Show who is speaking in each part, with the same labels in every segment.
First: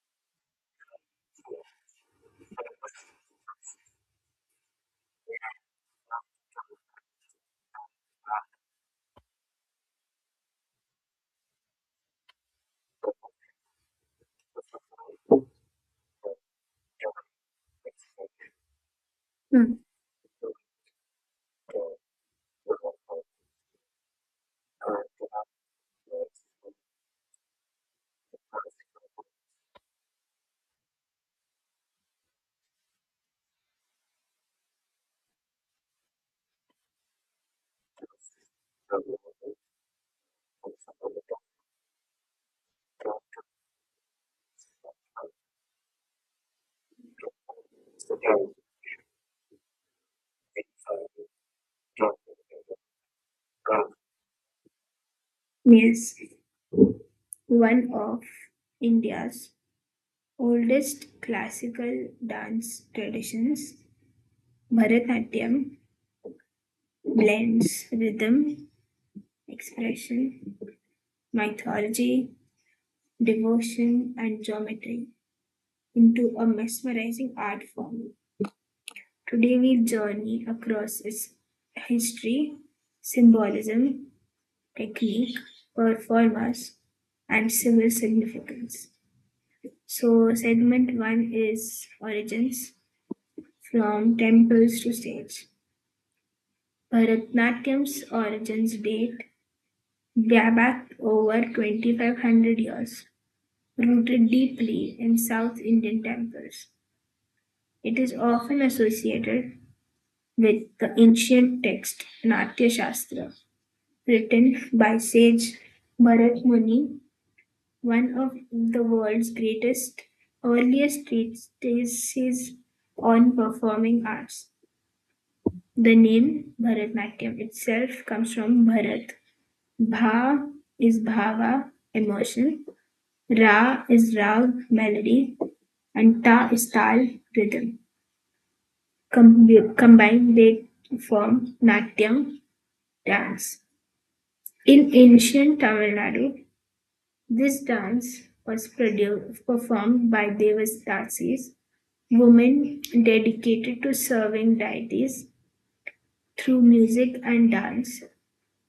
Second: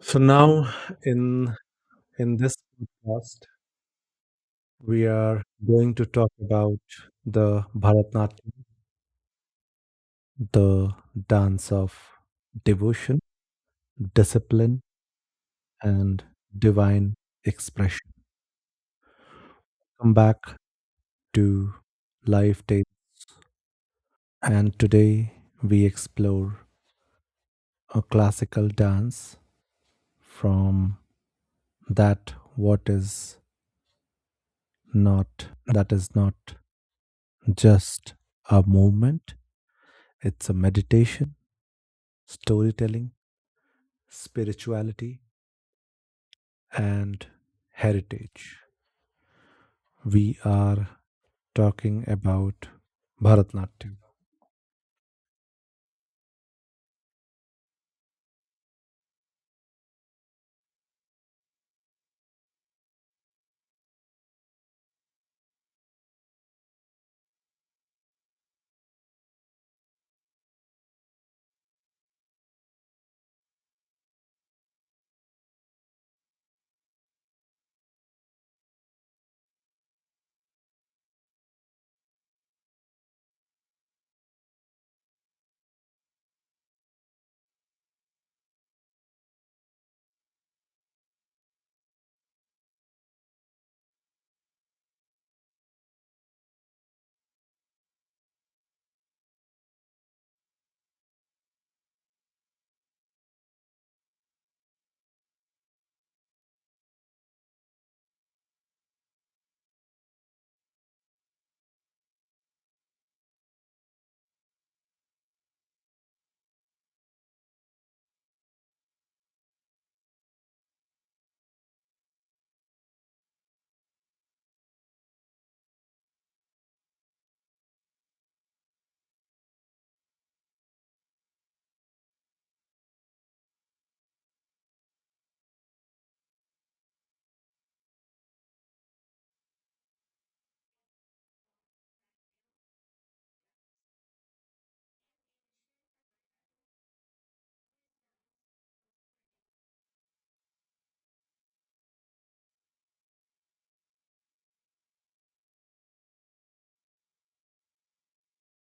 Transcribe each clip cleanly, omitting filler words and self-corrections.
Speaker 1: So now in in this podcast, we are going to talk about the Bharatnatyam, the dance of devotion, discipline, and divine expression.
Speaker 2: Mm.
Speaker 1: Come back to live tape, and today we explore a classical dance from that what is that is not just a movement; it's a meditation storytelling, spirituality, and heritage. We are talking about Bharatanatyam.
Speaker 2: Is one of India's oldest classical dance traditions. Bharatanatyam blends rhythm, expression, mythology, devotion, and geometry into a mesmerizing art form. Today, we journey across its history, symbolism, technique, performers, and civil significance. So, segment one is origins from temples to stage. Bharatnatyam's origins date back over 2500 years, rooted deeply in South Indian temples. It is often associated with the ancient text Natya Shastra, written by sage Bharat Muni, one of the world's greatest earliest treatises on performing arts. The name Bharatnatyam itself comes from Bharat. Bha is bhava, emotion. Ra is rag, melody. And ta is tal, rhythm. Combined, they form Natyam dance. In ancient Tamil Nadu, this dance was produced, performed by Devastasis, women dedicated to serving deities through music and dance.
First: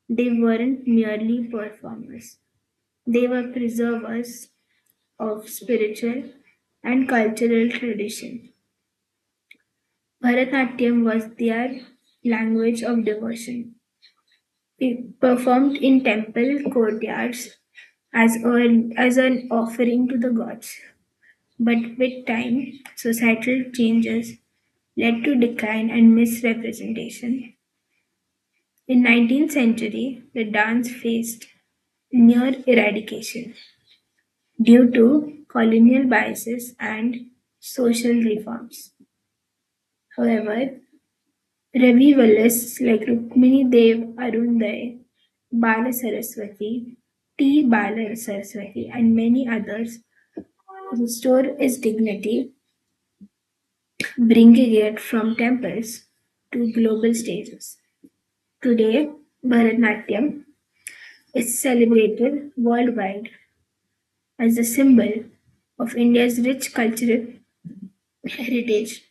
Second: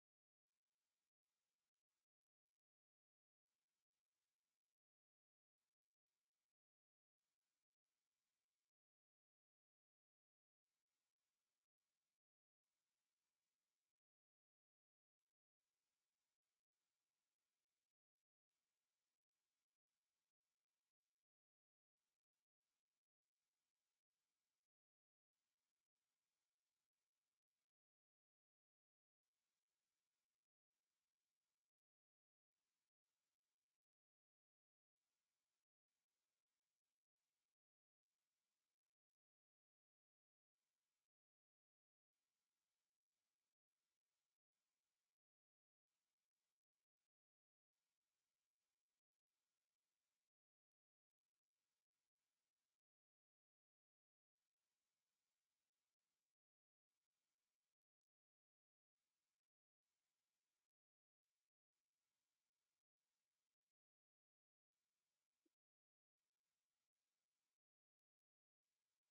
Speaker 2: They weren't merely performers, they were preservers of spiritual and cultural tradition. Bharatnatyam was their language of devotion. It performed in temple courtyards as an offering to the gods. But with time, societal changes led to decline and misrepresentation. In 19th century, the dance faced near eradication. Due to colonial biases and social reforms, however, revivalists like Rukmini Dev Arunday, Bala Saraswati, T. Bala Saraswati, and many others restore its dignity, bringing it from temples to global stages. Today, Bharatanatyam is celebrated worldwide as a symbol of India's rich cultural heritage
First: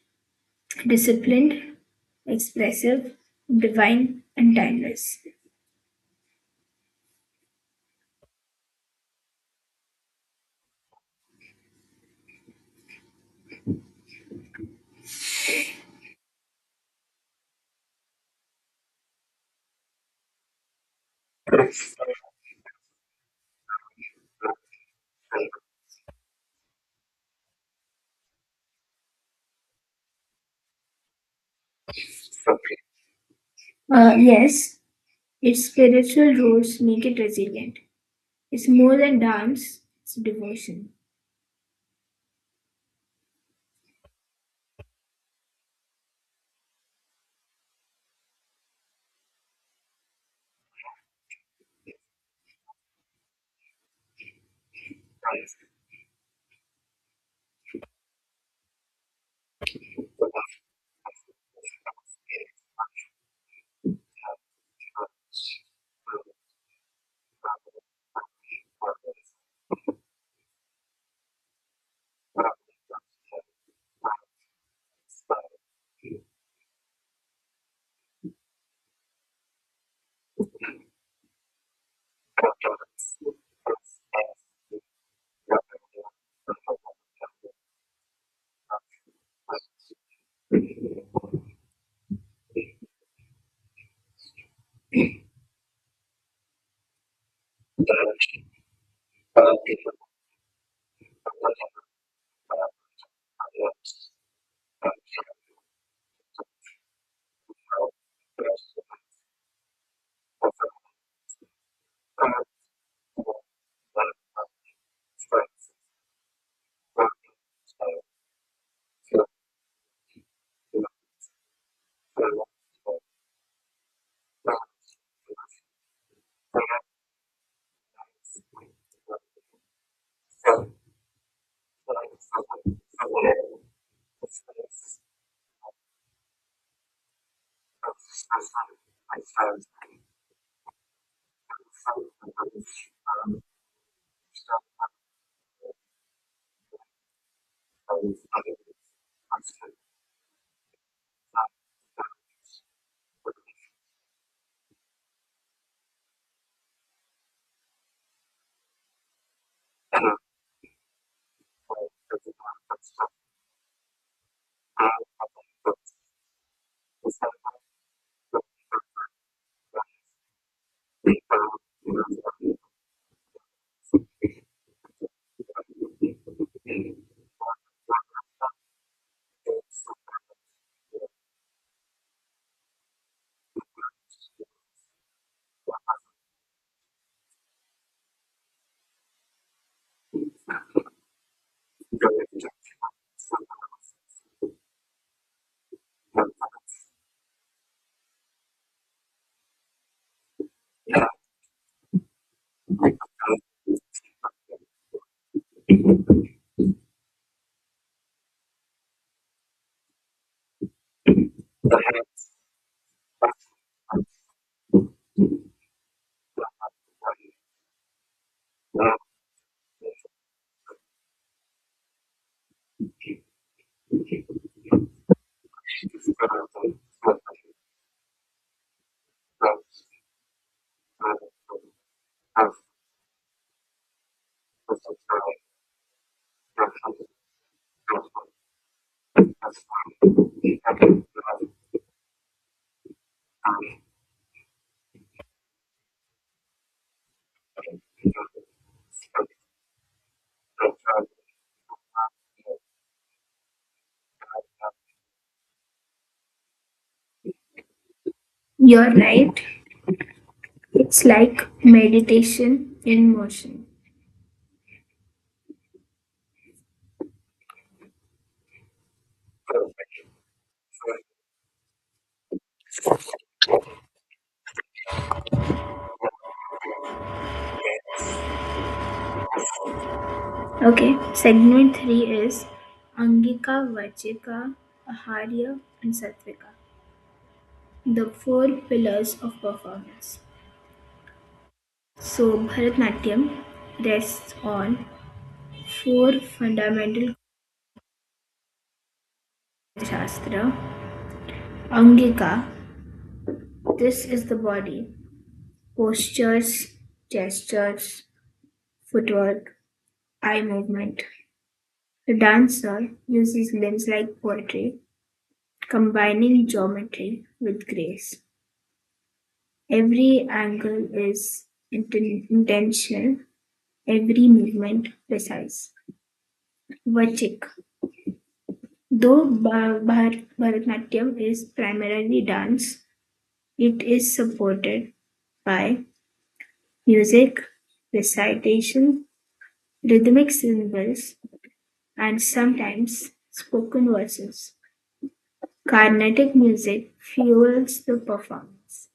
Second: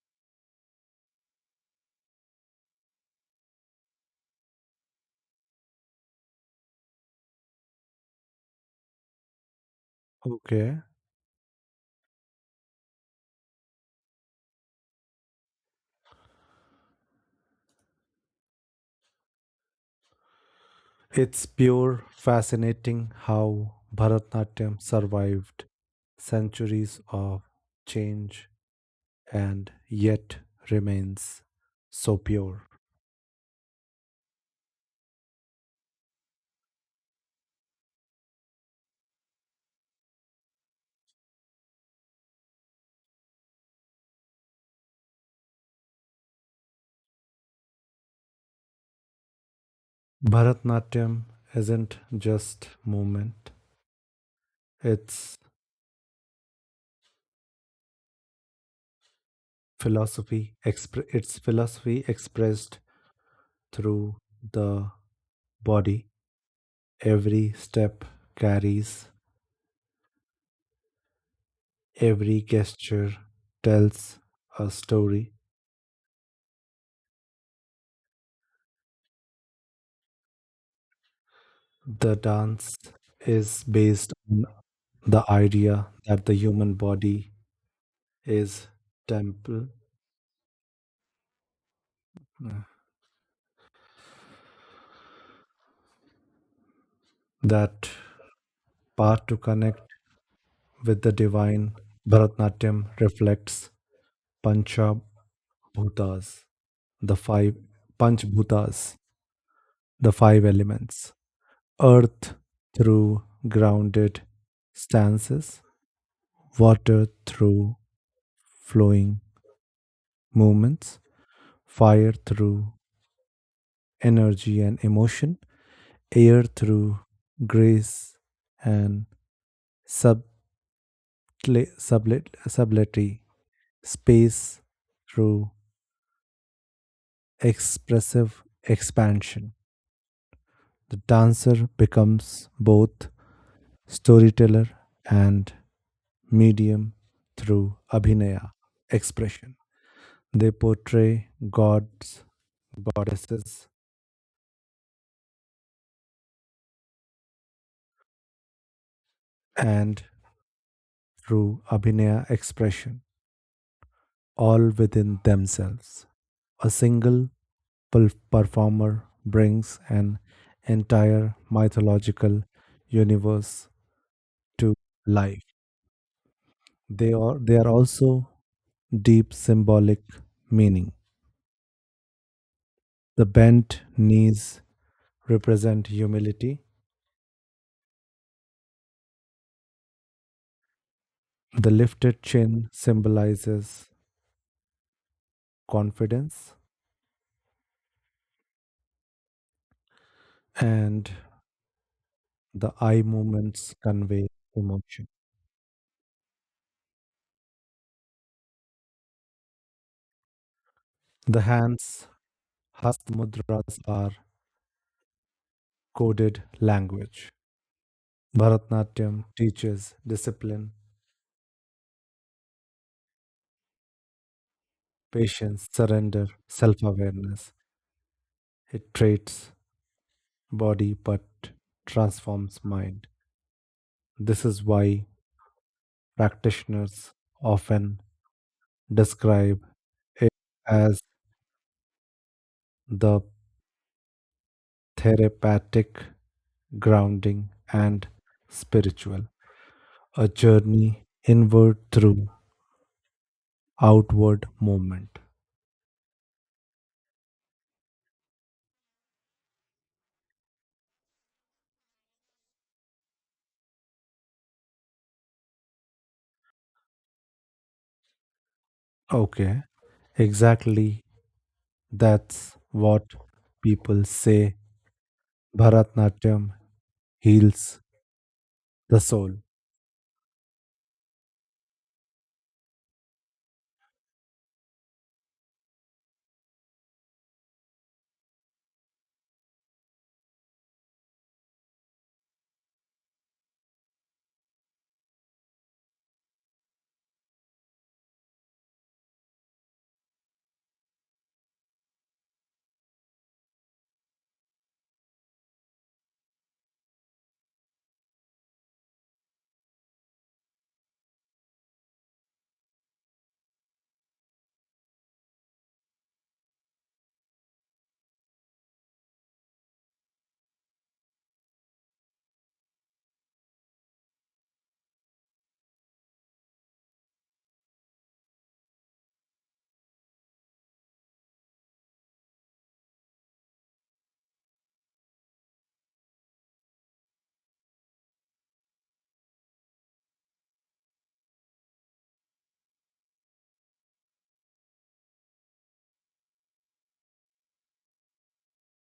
Speaker 2: disciplined, expressive, divine, and timeless.
Speaker 1: Okay. It's pure fascinating how Bharatanatyam survived centuries of change and yet remains so pure.
Speaker 2: Yes, its spiritual roots make it resilient. It's more than dance, it's devotion.
Speaker 1: Bharatanatyam isn't just movement, it's it's philosophy expressed through the body. Every step carries, every gesture tells a story. The dance is based on the idea that the human body is temple, that path to connect with the divine. Bharatanatyam reflects Pancha Bhutas, the five Panch Bhutas, the five elements. Earth through grounded stances, water through flowing movements, fire through energy and emotion, air through grace and subtly- subtlety, space through expressive expansion. The dancer becomes both storyteller and medium through abhinaya expression. They portray gods, goddesses, and through Abhinaya expression, all within themselves. A single performer brings an entire mythological universe to life. They are also deep symbolic meaning. The bent knees represent humility, the lifted chin symbolizes confidence, and the eye movements convey emotion. The hands Hasthamudras are coded language. Bharatanatyam teaches discipline, patience, surrender, self awareness. It traits body but transforms mind. This is why practitioners often describe as the therapeutic grounding and spiritual, a journey inward through outward movement.
Speaker 2: You're right, it's like meditation in motion.
Speaker 1: Okay, exactly. That's what people say. Bharatnatyam heals the soul.
Speaker 2: Okay, segment 3 is Angika, Vachika, Aharya, and Satvika, the four pillars of performance. So, Bharatnatyam rests on four fundamental Shastra, Angika, this is the body, postures, gestures, footwork, eye movement. The dancer uses limbs like poetry, combining geometry with grace. Every angle is intentional, every movement precise. Vachik. Though Bharatanatyam is primarily dance, it is supported by music, recitation, rhythmic symbols, and sometimes spoken verses. Carnatic music fuels the performance.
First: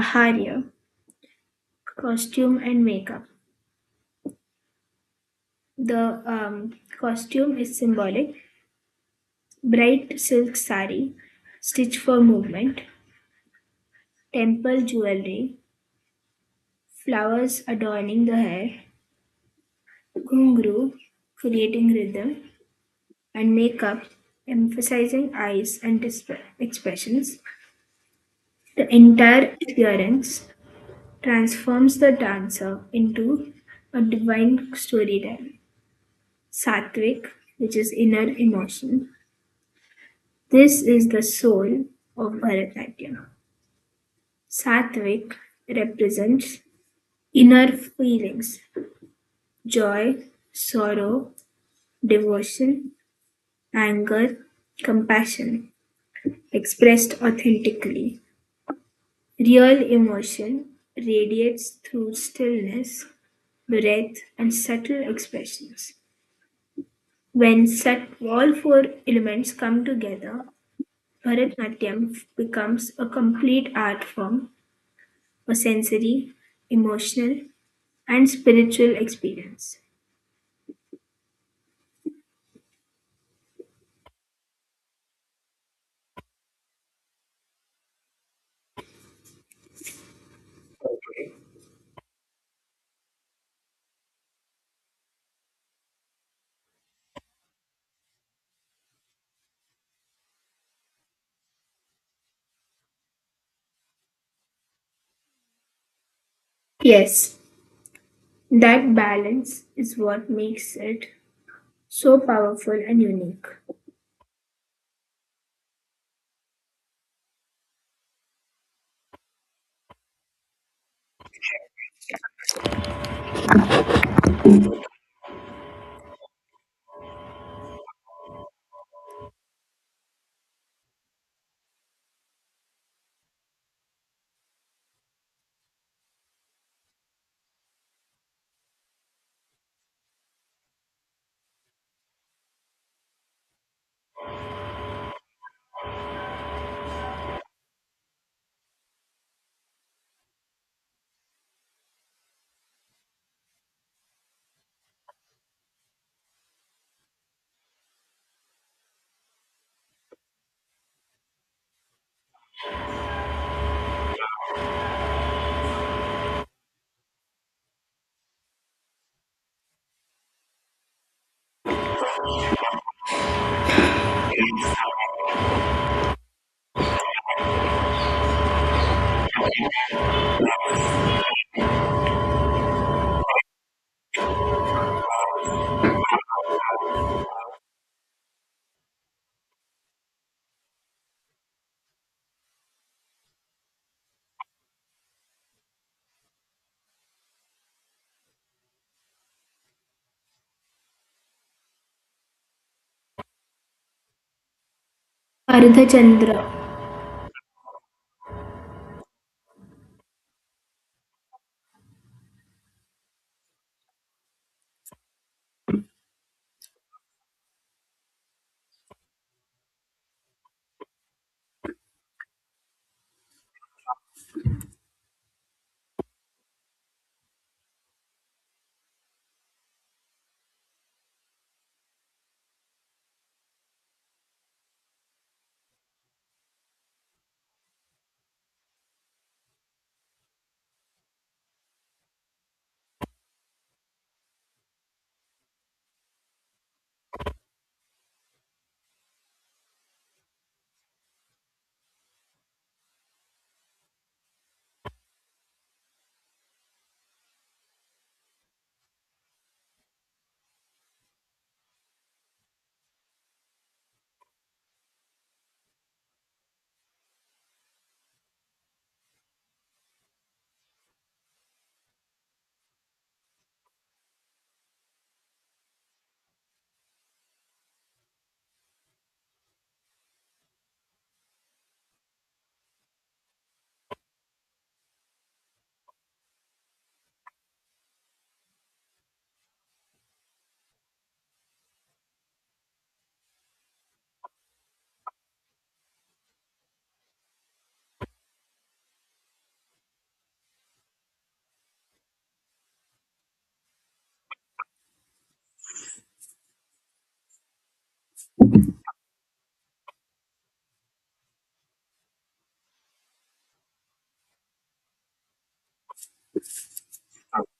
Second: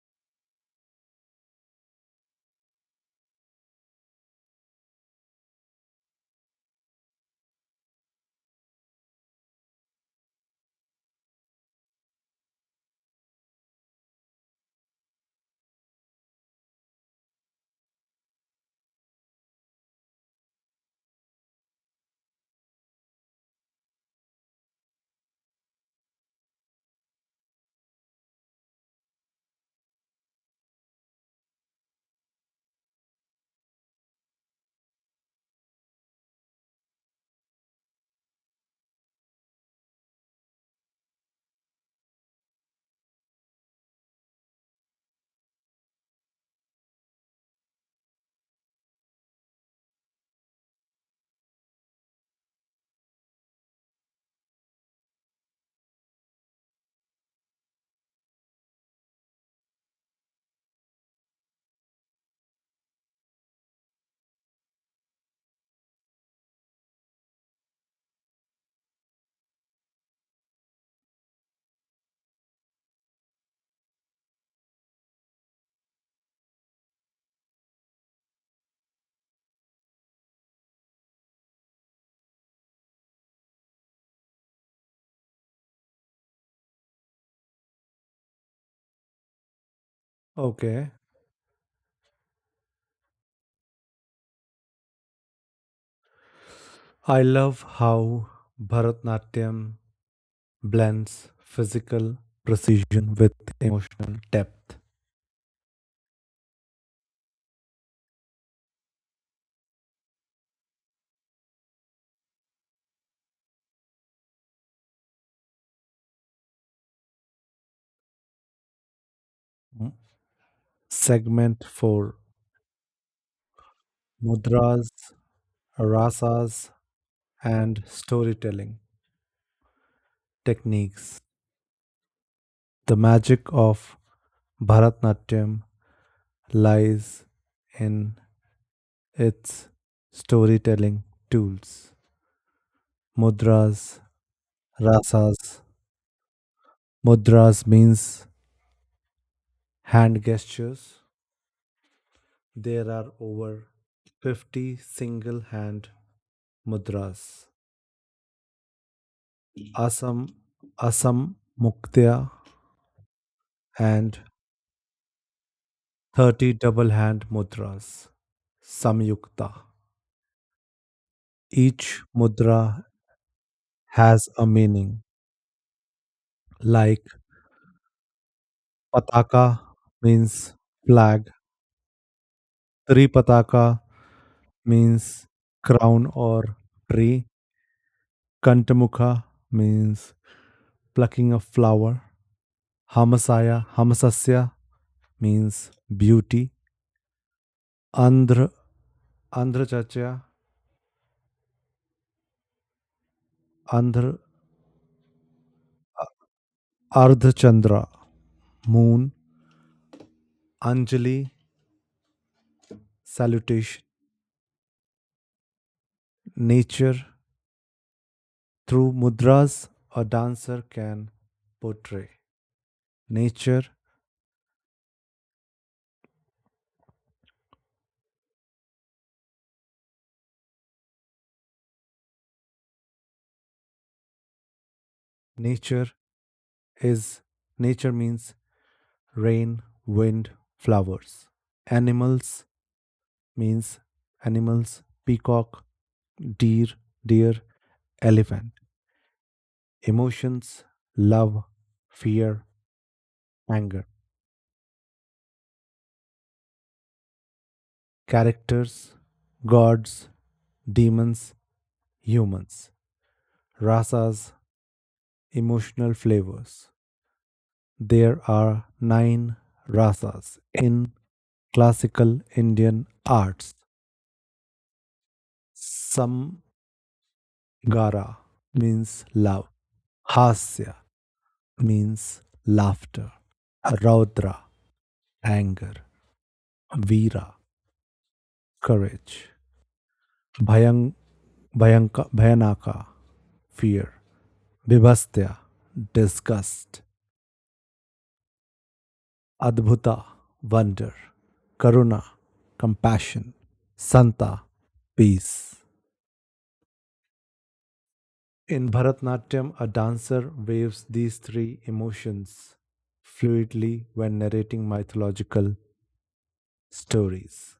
Speaker 2: Aharya, costume and makeup. The costume is symbolic. Bright silk sari, stitch for movement, temple jewelry, flowers adorning the hair, ghungru, creating rhythm, and makeup, emphasizing eyes and expressions. The entire appearance transforms the dancer into a divine storyline. Sattvic, which is inner emotion. This is the soul of Bharatanatyam. Sattvic represents inner feelings: joy, sorrow, devotion, anger, compassion, expressed authentically. Real emotion radiates through stillness, breath, and subtle expressions. When set all four elements come together, Bharatnatyam becomes a complete art form, a sensory, emotional, and spiritual experience.
Speaker 1: Okay. I love how Bharatnatyam blends physical precision with emotional depth.
Speaker 2: Yes, that balance is what makes it so powerful and unique.
Speaker 1: Mm. Segment 4: Mudras, Rasas, and Storytelling Techniques. The magic of Bharatnatyam lies in its storytelling tools: mudras, rasas. Mudras means hand gestures. There are over 50 single hand mudras, Asam, Asam Muktya, and 30 double hand mudras, Samyukta. Each mudra has a meaning like pataka means flag, Tripataka means crown or tree, Kantamukha means plucking of flower. Hamasasya means beauty. Andhra, Andhrachachya, Andhra,
Speaker 2: Ardhachandra.
Speaker 1: Ardhachandra, moon. Anjali, salutation. Nature, through mudras, a dancer can portray. Nature, nature is, Nature means rain, wind, flowers. Animals means animals, peacock, deer, deer, elephant. Emotions, love, fear, anger. Characters, gods, demons, humans. Rasas, emotional flavors. There are nine rasas in classical Indian arts. Samgara means love. Hasya means laughter. Raudra, anger. Veera, courage. Bhayan, bhayanaka, fear. Vibhastya, disgust. Adbhuta, wonder. Karuna, compassion. Santa, peace. In Bharatnatyam, a dancer waves these three emotions fluidly when narrating mythological stories,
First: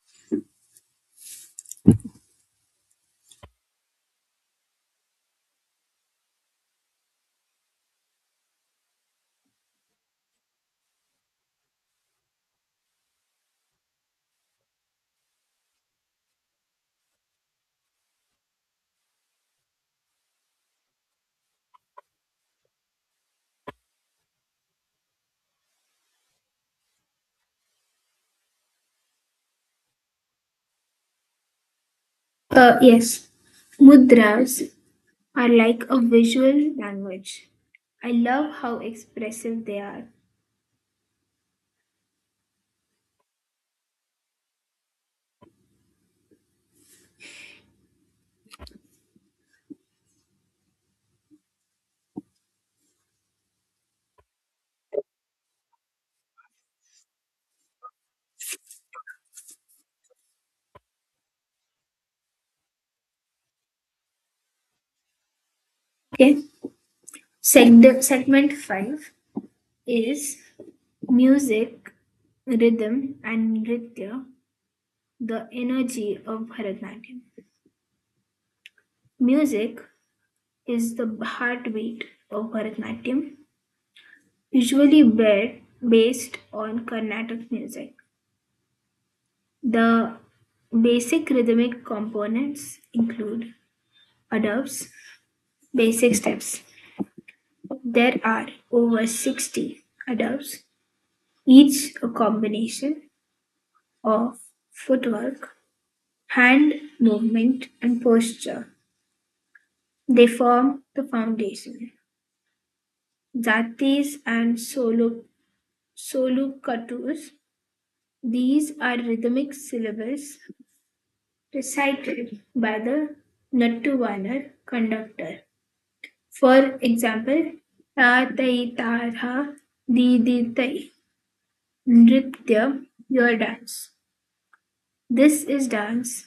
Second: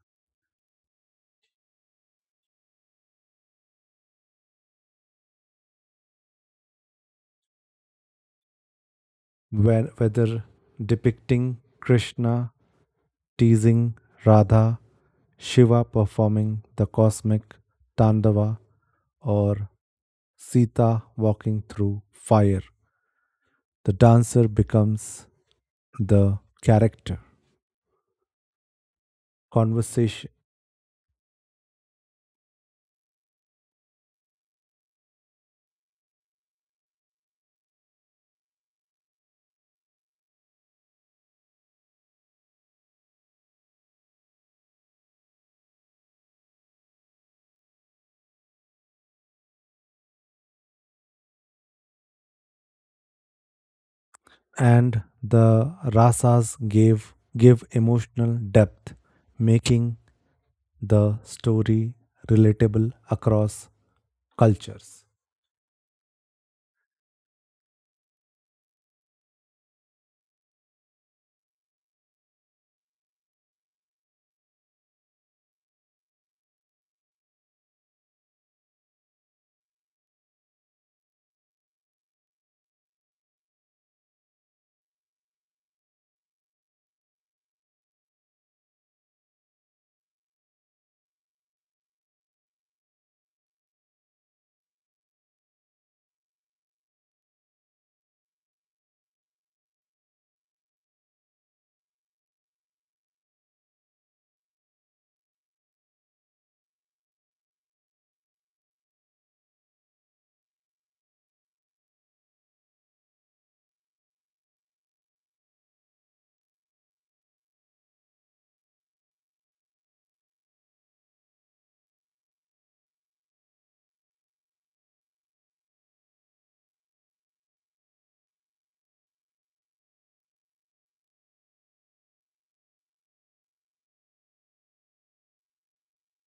Speaker 1: whether depicting Krishna teasing Radha, Shiva performing the cosmic Tandava, or Sita walking through fire. The dancer becomes the character. Conversation
Speaker 2: Yes, mudras are like a visual language. I love how expressive they are.
Speaker 1: and the rasas gave give emotional depth, making the story relatable across cultures.
Speaker 2: Okay. Segment 5 is music, rhythm, and nritya, the energy of Bharatanatyam. Music is the heartbeat of Bharatanatyam, usually based on Carnatic music. The basic rhythmic components include adubs, basic steps. There are over 60 adults, each a combination of footwork, hand movement and posture. They form the foundation. Jatis and solo solukatus. These are rhythmic syllables recited by the Nattuvanar conductor. For example, ta tai tarha di di tai, nritya, your dance. This is dance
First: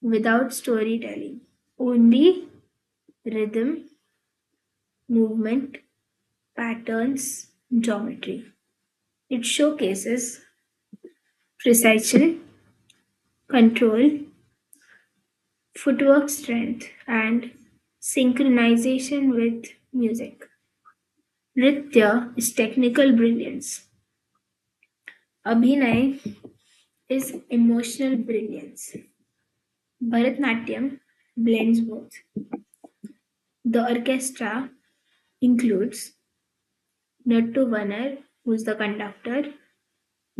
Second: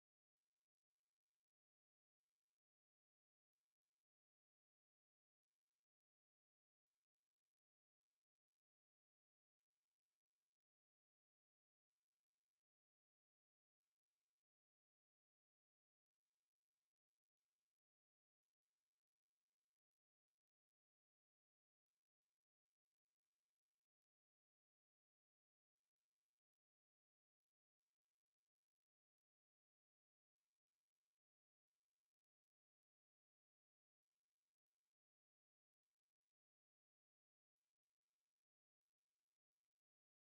Speaker 2: without storytelling, only rhythm, movement, patterns, geometry. It showcases precision, control, footwork strength, and synchronization with music. Nritya is technical brilliance. Abhinay is emotional brilliance. Bharatnatyam blends both. The orchestra includes Nattuvanar was the conductor,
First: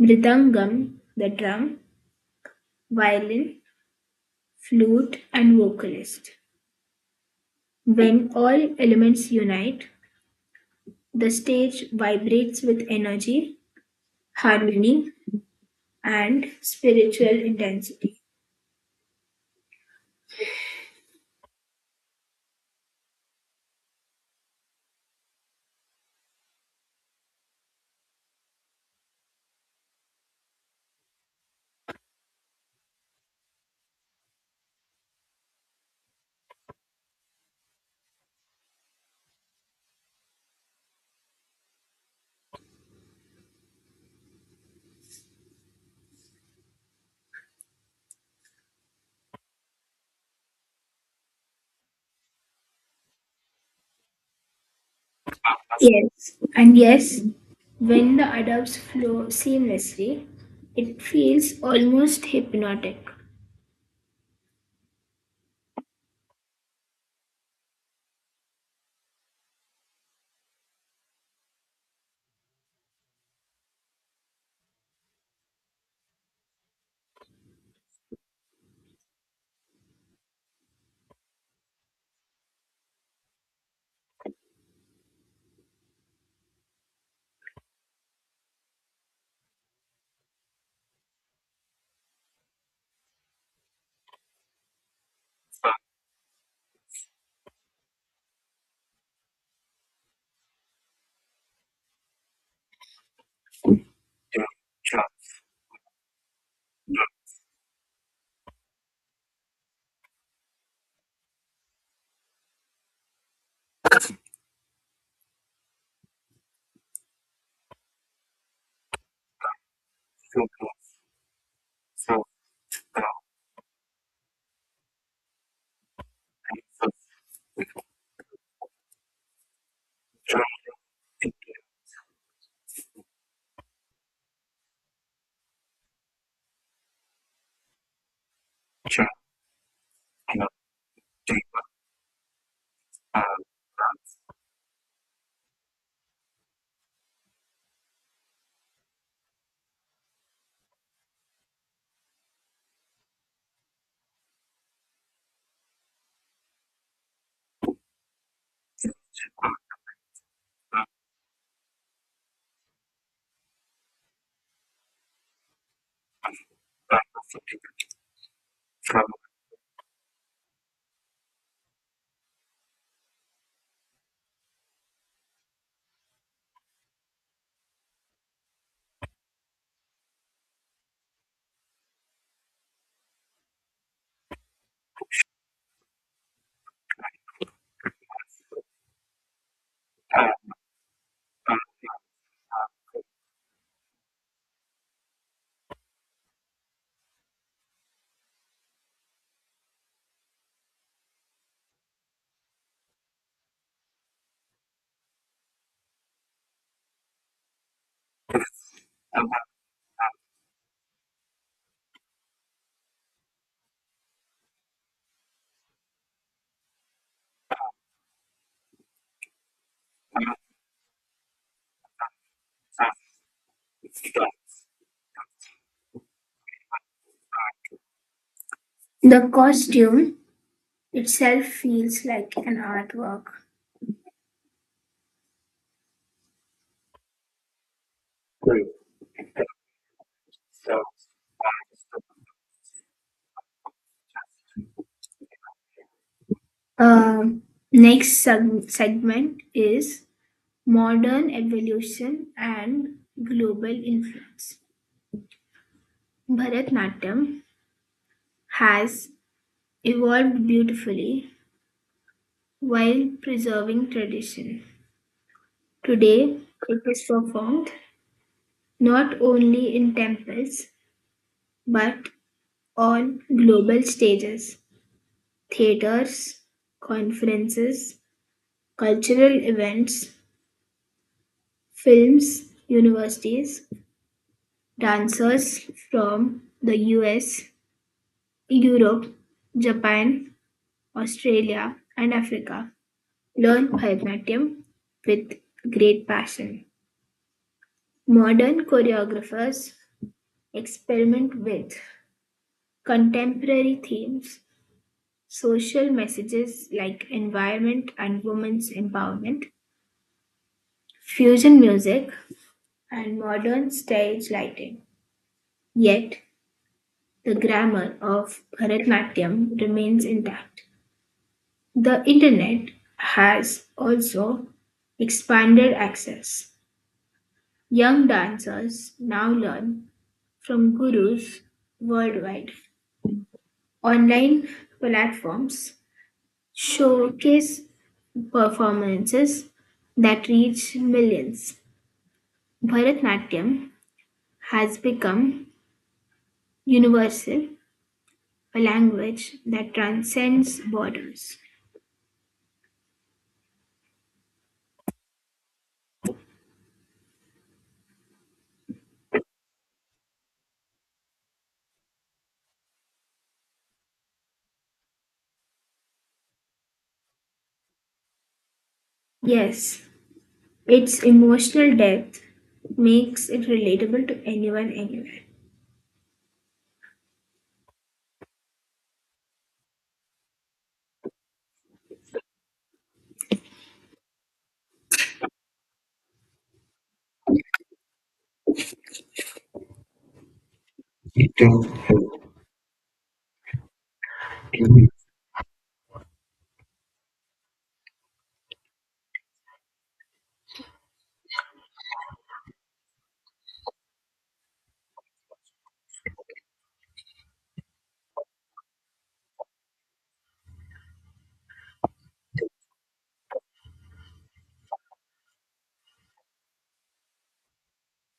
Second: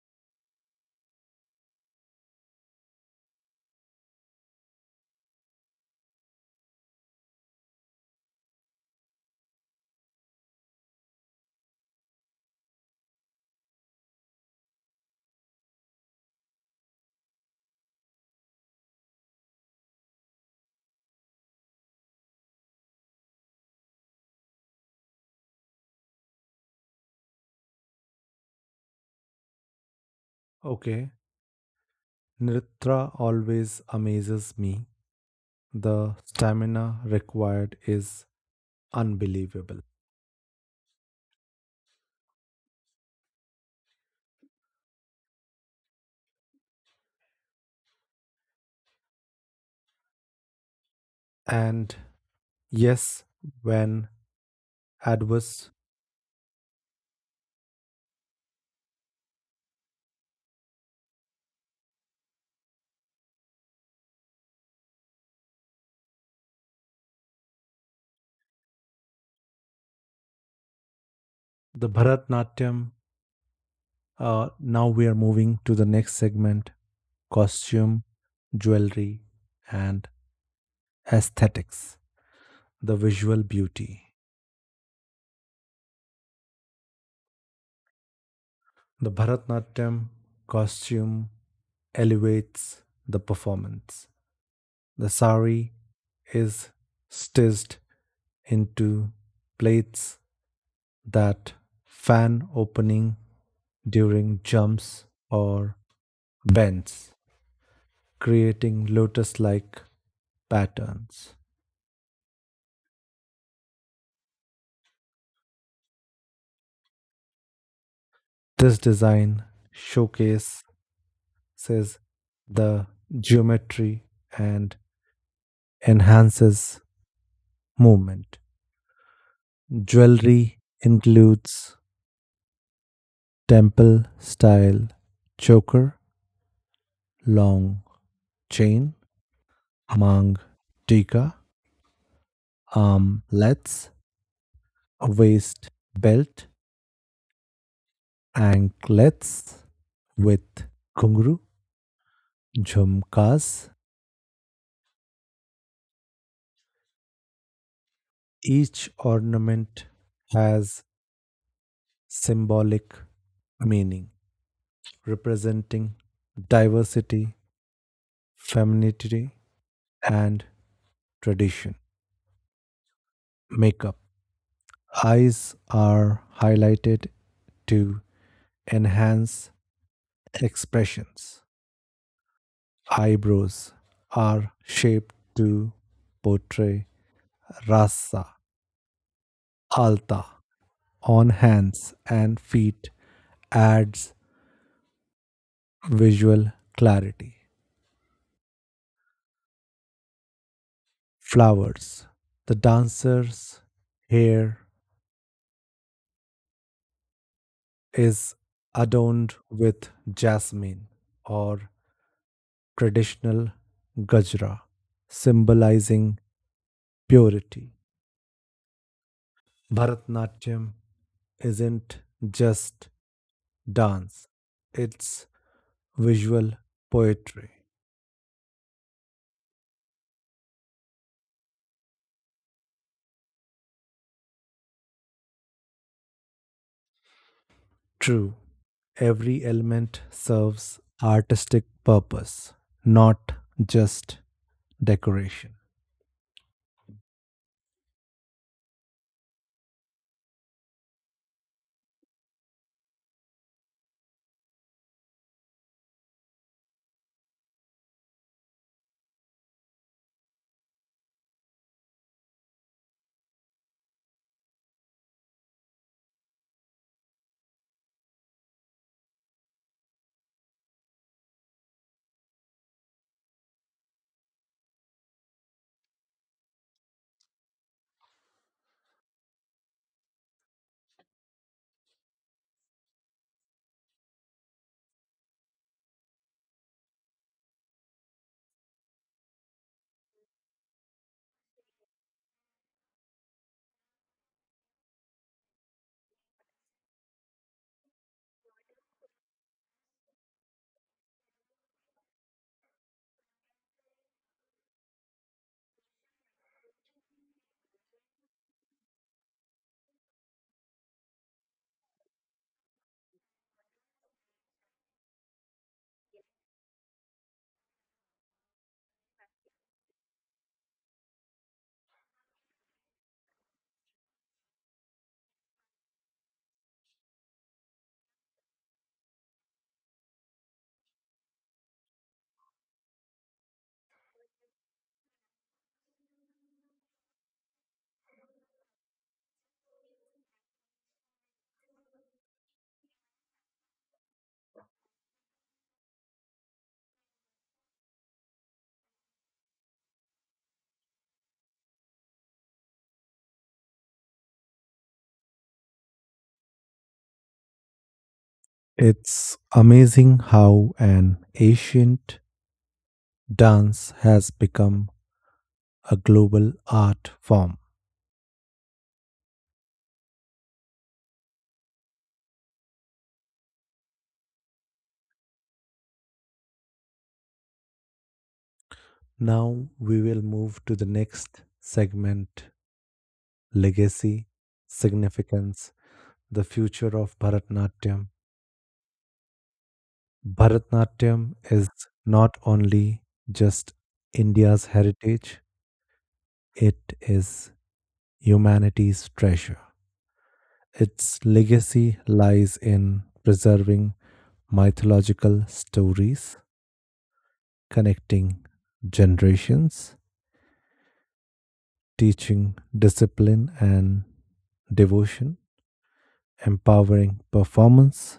Speaker 2: Mridangam the drum, violin, flute and vocalist. When all elements unite, the stage vibrates with energy, harmony and spiritual intensity.
Speaker 1: Okay, Nritra always amazes me. The stamina required is unbelievable. And yes, when ad was
Speaker 2: Yes, when the adults flow seamlessly, it feels almost hypnotic.
Speaker 1: the Bharatnatyam, now we are moving to the next segment: costume, jewelry, and aesthetics, the visual beauty. The Bharatnatyam costume elevates the performance. The sari is stitched into plaits that fan opening during jumps or bends, creating lotus like patterns. This design showcases the geometry and enhances movement. Jewelry includes temple style choker, long chain, mang tika, armlets, waist belt, anklets with kunguru, jhumkas. Each ornament has symbolic meaning, representing diversity, femininity, and tradition. Makeup: eyes are highlighted to enhance expressions. Eyebrows are shaped to portray rasa, alta on hands and feet adds visual clarity. Flowers: the dancer's hair is adorned with jasmine or traditional gajra, symbolizing purity. Bharatanatyam isn't just dance, it's visual poetry.
Speaker 2: The costume itself feels like an artwork.
Speaker 1: True, every element serves artistic purpose, not just decoration.
Speaker 2: Um, Next segment is modern evolution and global influence. Bharatnatyam has evolved beautifully while preserving tradition. Today, it is performed not only in temples but on global stages, theaters, conferences, cultural events, films, universities. Dancers from the US, Europe, Japan, Australia, and Africa learn Bharatanatyam with great passion. Modern choreographers experiment with contemporary themes, social messages like environment and women's empowerment, fusion music, and modern stage lighting. Yet, the grammar of Bharatanatyam remains intact. The internet has also expanded access. Young dancers now learn from gurus worldwide. Online platforms showcase performances that reach millions. Bharatnatyam has become universal, a language that transcends borders.
Speaker 1: It's amazing how an ancient dance has become a global art form.
Speaker 2: Yes, its emotional depth makes it relatable to anyone anywhere.
Speaker 1: Now we will move to the next segment: legacy, significance, the future of Bharatanatyam. Bharatanatyam is not only just India's heritage, it is humanity's treasure. Its legacy lies in preserving mythological stories, connecting generations, teaching discipline and devotion, empowering performance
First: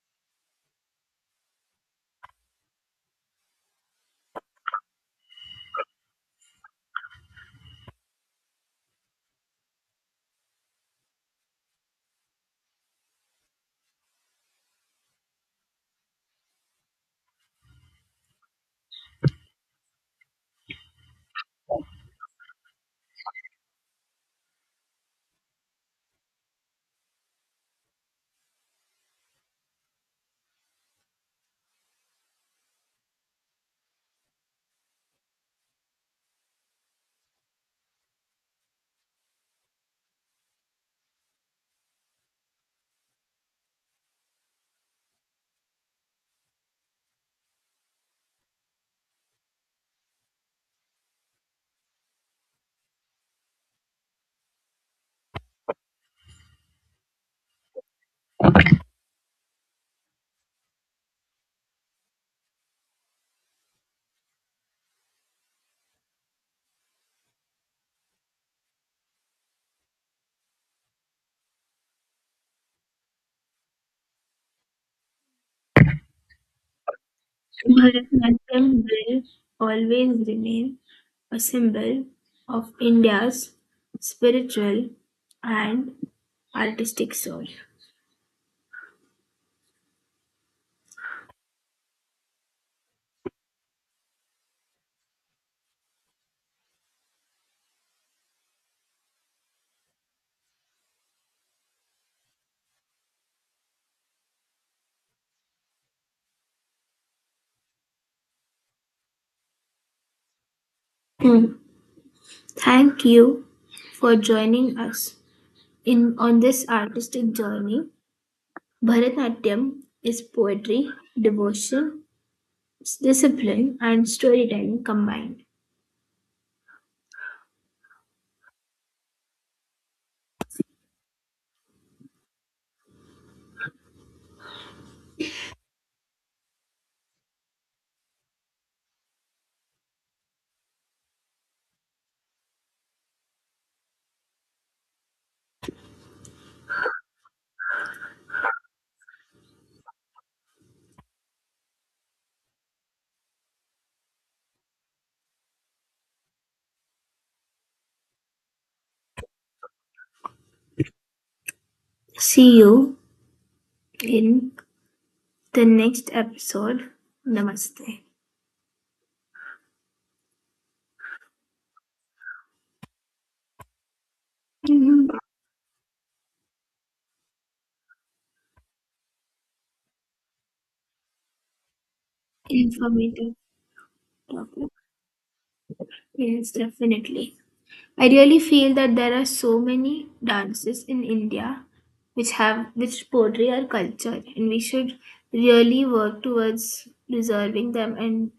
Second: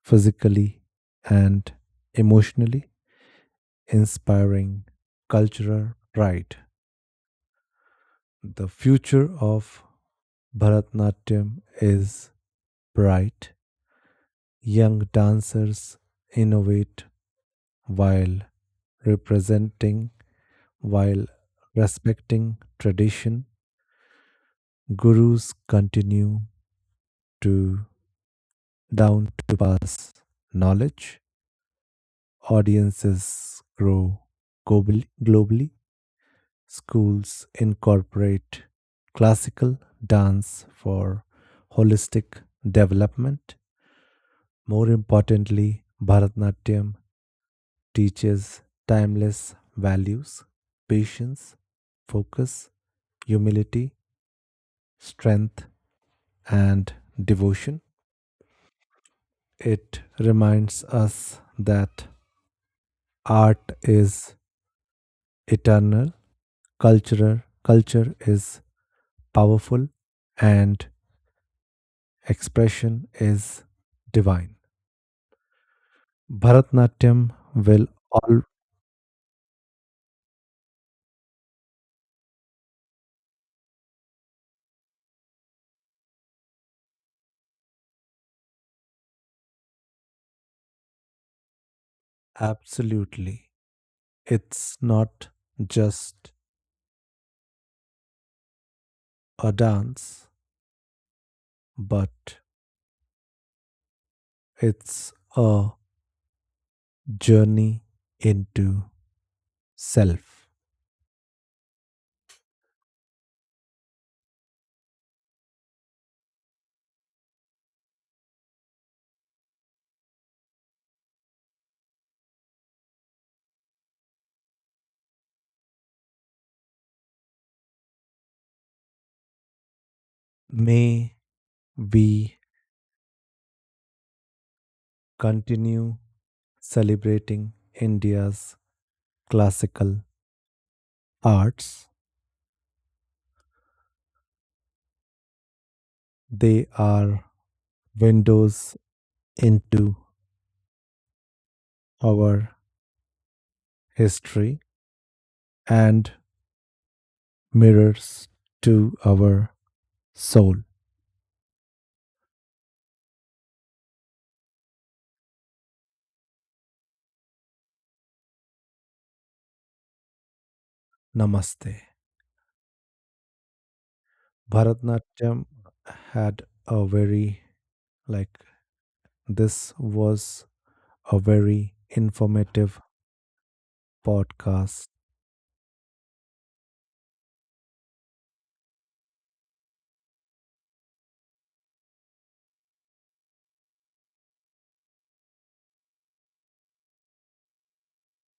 Speaker 1: physically and emotionally, inspiring cultural pride. The future of Bharatanatyam is bright. Young dancers innovate while representing, while respecting tradition, gurus continue to down to pass knowledge. Audiences grow globally. Schools incorporate classical dance for holistic development. More importantly, Bharatanatyam teaches timeless values: patience, focus, humility, strength, and devotion. It reminds us that art is eternal, culture is powerful, and expression is divine. Bharatanatyam will all
Speaker 2: Bharatanatyam will always remain a symbol of India's spiritual and artistic soul.
Speaker 1: absolutely. It's not just a dance, but it's a journey into self.
Speaker 2: Hmm. Thank you for joining us in on this artistic journey. Bharatanatyam is poetry, devotion, discipline, and storytelling combined.
Speaker 1: May we continue celebrating India's classical arts. They are windows into our history and mirrors to our soul.
Speaker 2: See you in the next episode. Namaste.
Speaker 1: Namaste.
Speaker 2: Mhm.
Speaker 1: Bharatanatyam had a very, like, this was a very informative
Speaker 2: Informative topic.
Speaker 1: podcast.
Speaker 2: Yes, definitely. I really feel that there are so many dances in India which have which portray our culture, and we should really work towards preserving them and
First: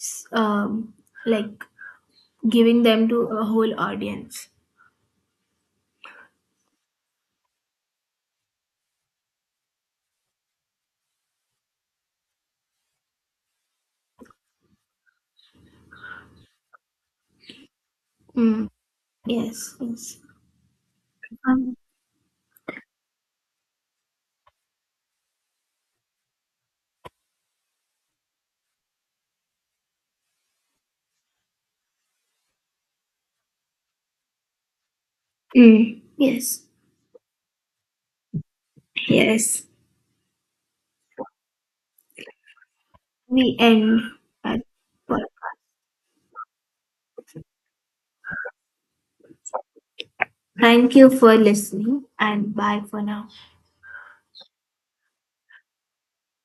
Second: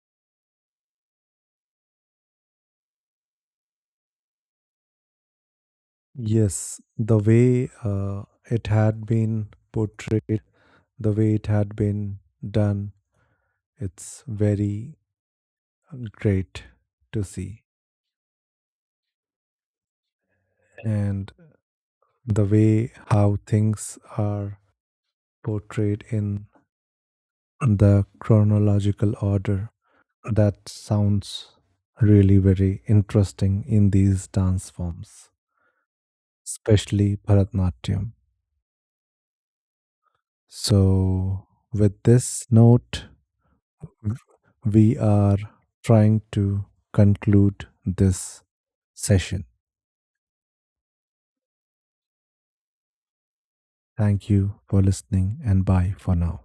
Speaker 2: s- um, like giving them to a whole audience.
Speaker 1: Yes, the way it had been portrayed, the way it had been done, it's very great to see.
Speaker 2: Mm, yes, yes.
Speaker 1: And
Speaker 2: Um,
Speaker 1: the way how things are portrayed in the chronological order, that sounds really very interesting in these dance forms,
Speaker 2: mm, yes,
Speaker 1: especially Bharatanatyam.
Speaker 2: yes.
Speaker 1: So, with this note,
Speaker 2: We end at.
Speaker 1: we are trying to conclude this session.
Speaker 2: Thank you for listening and bye for now.
Speaker 1: Thank you for listening and bye for now.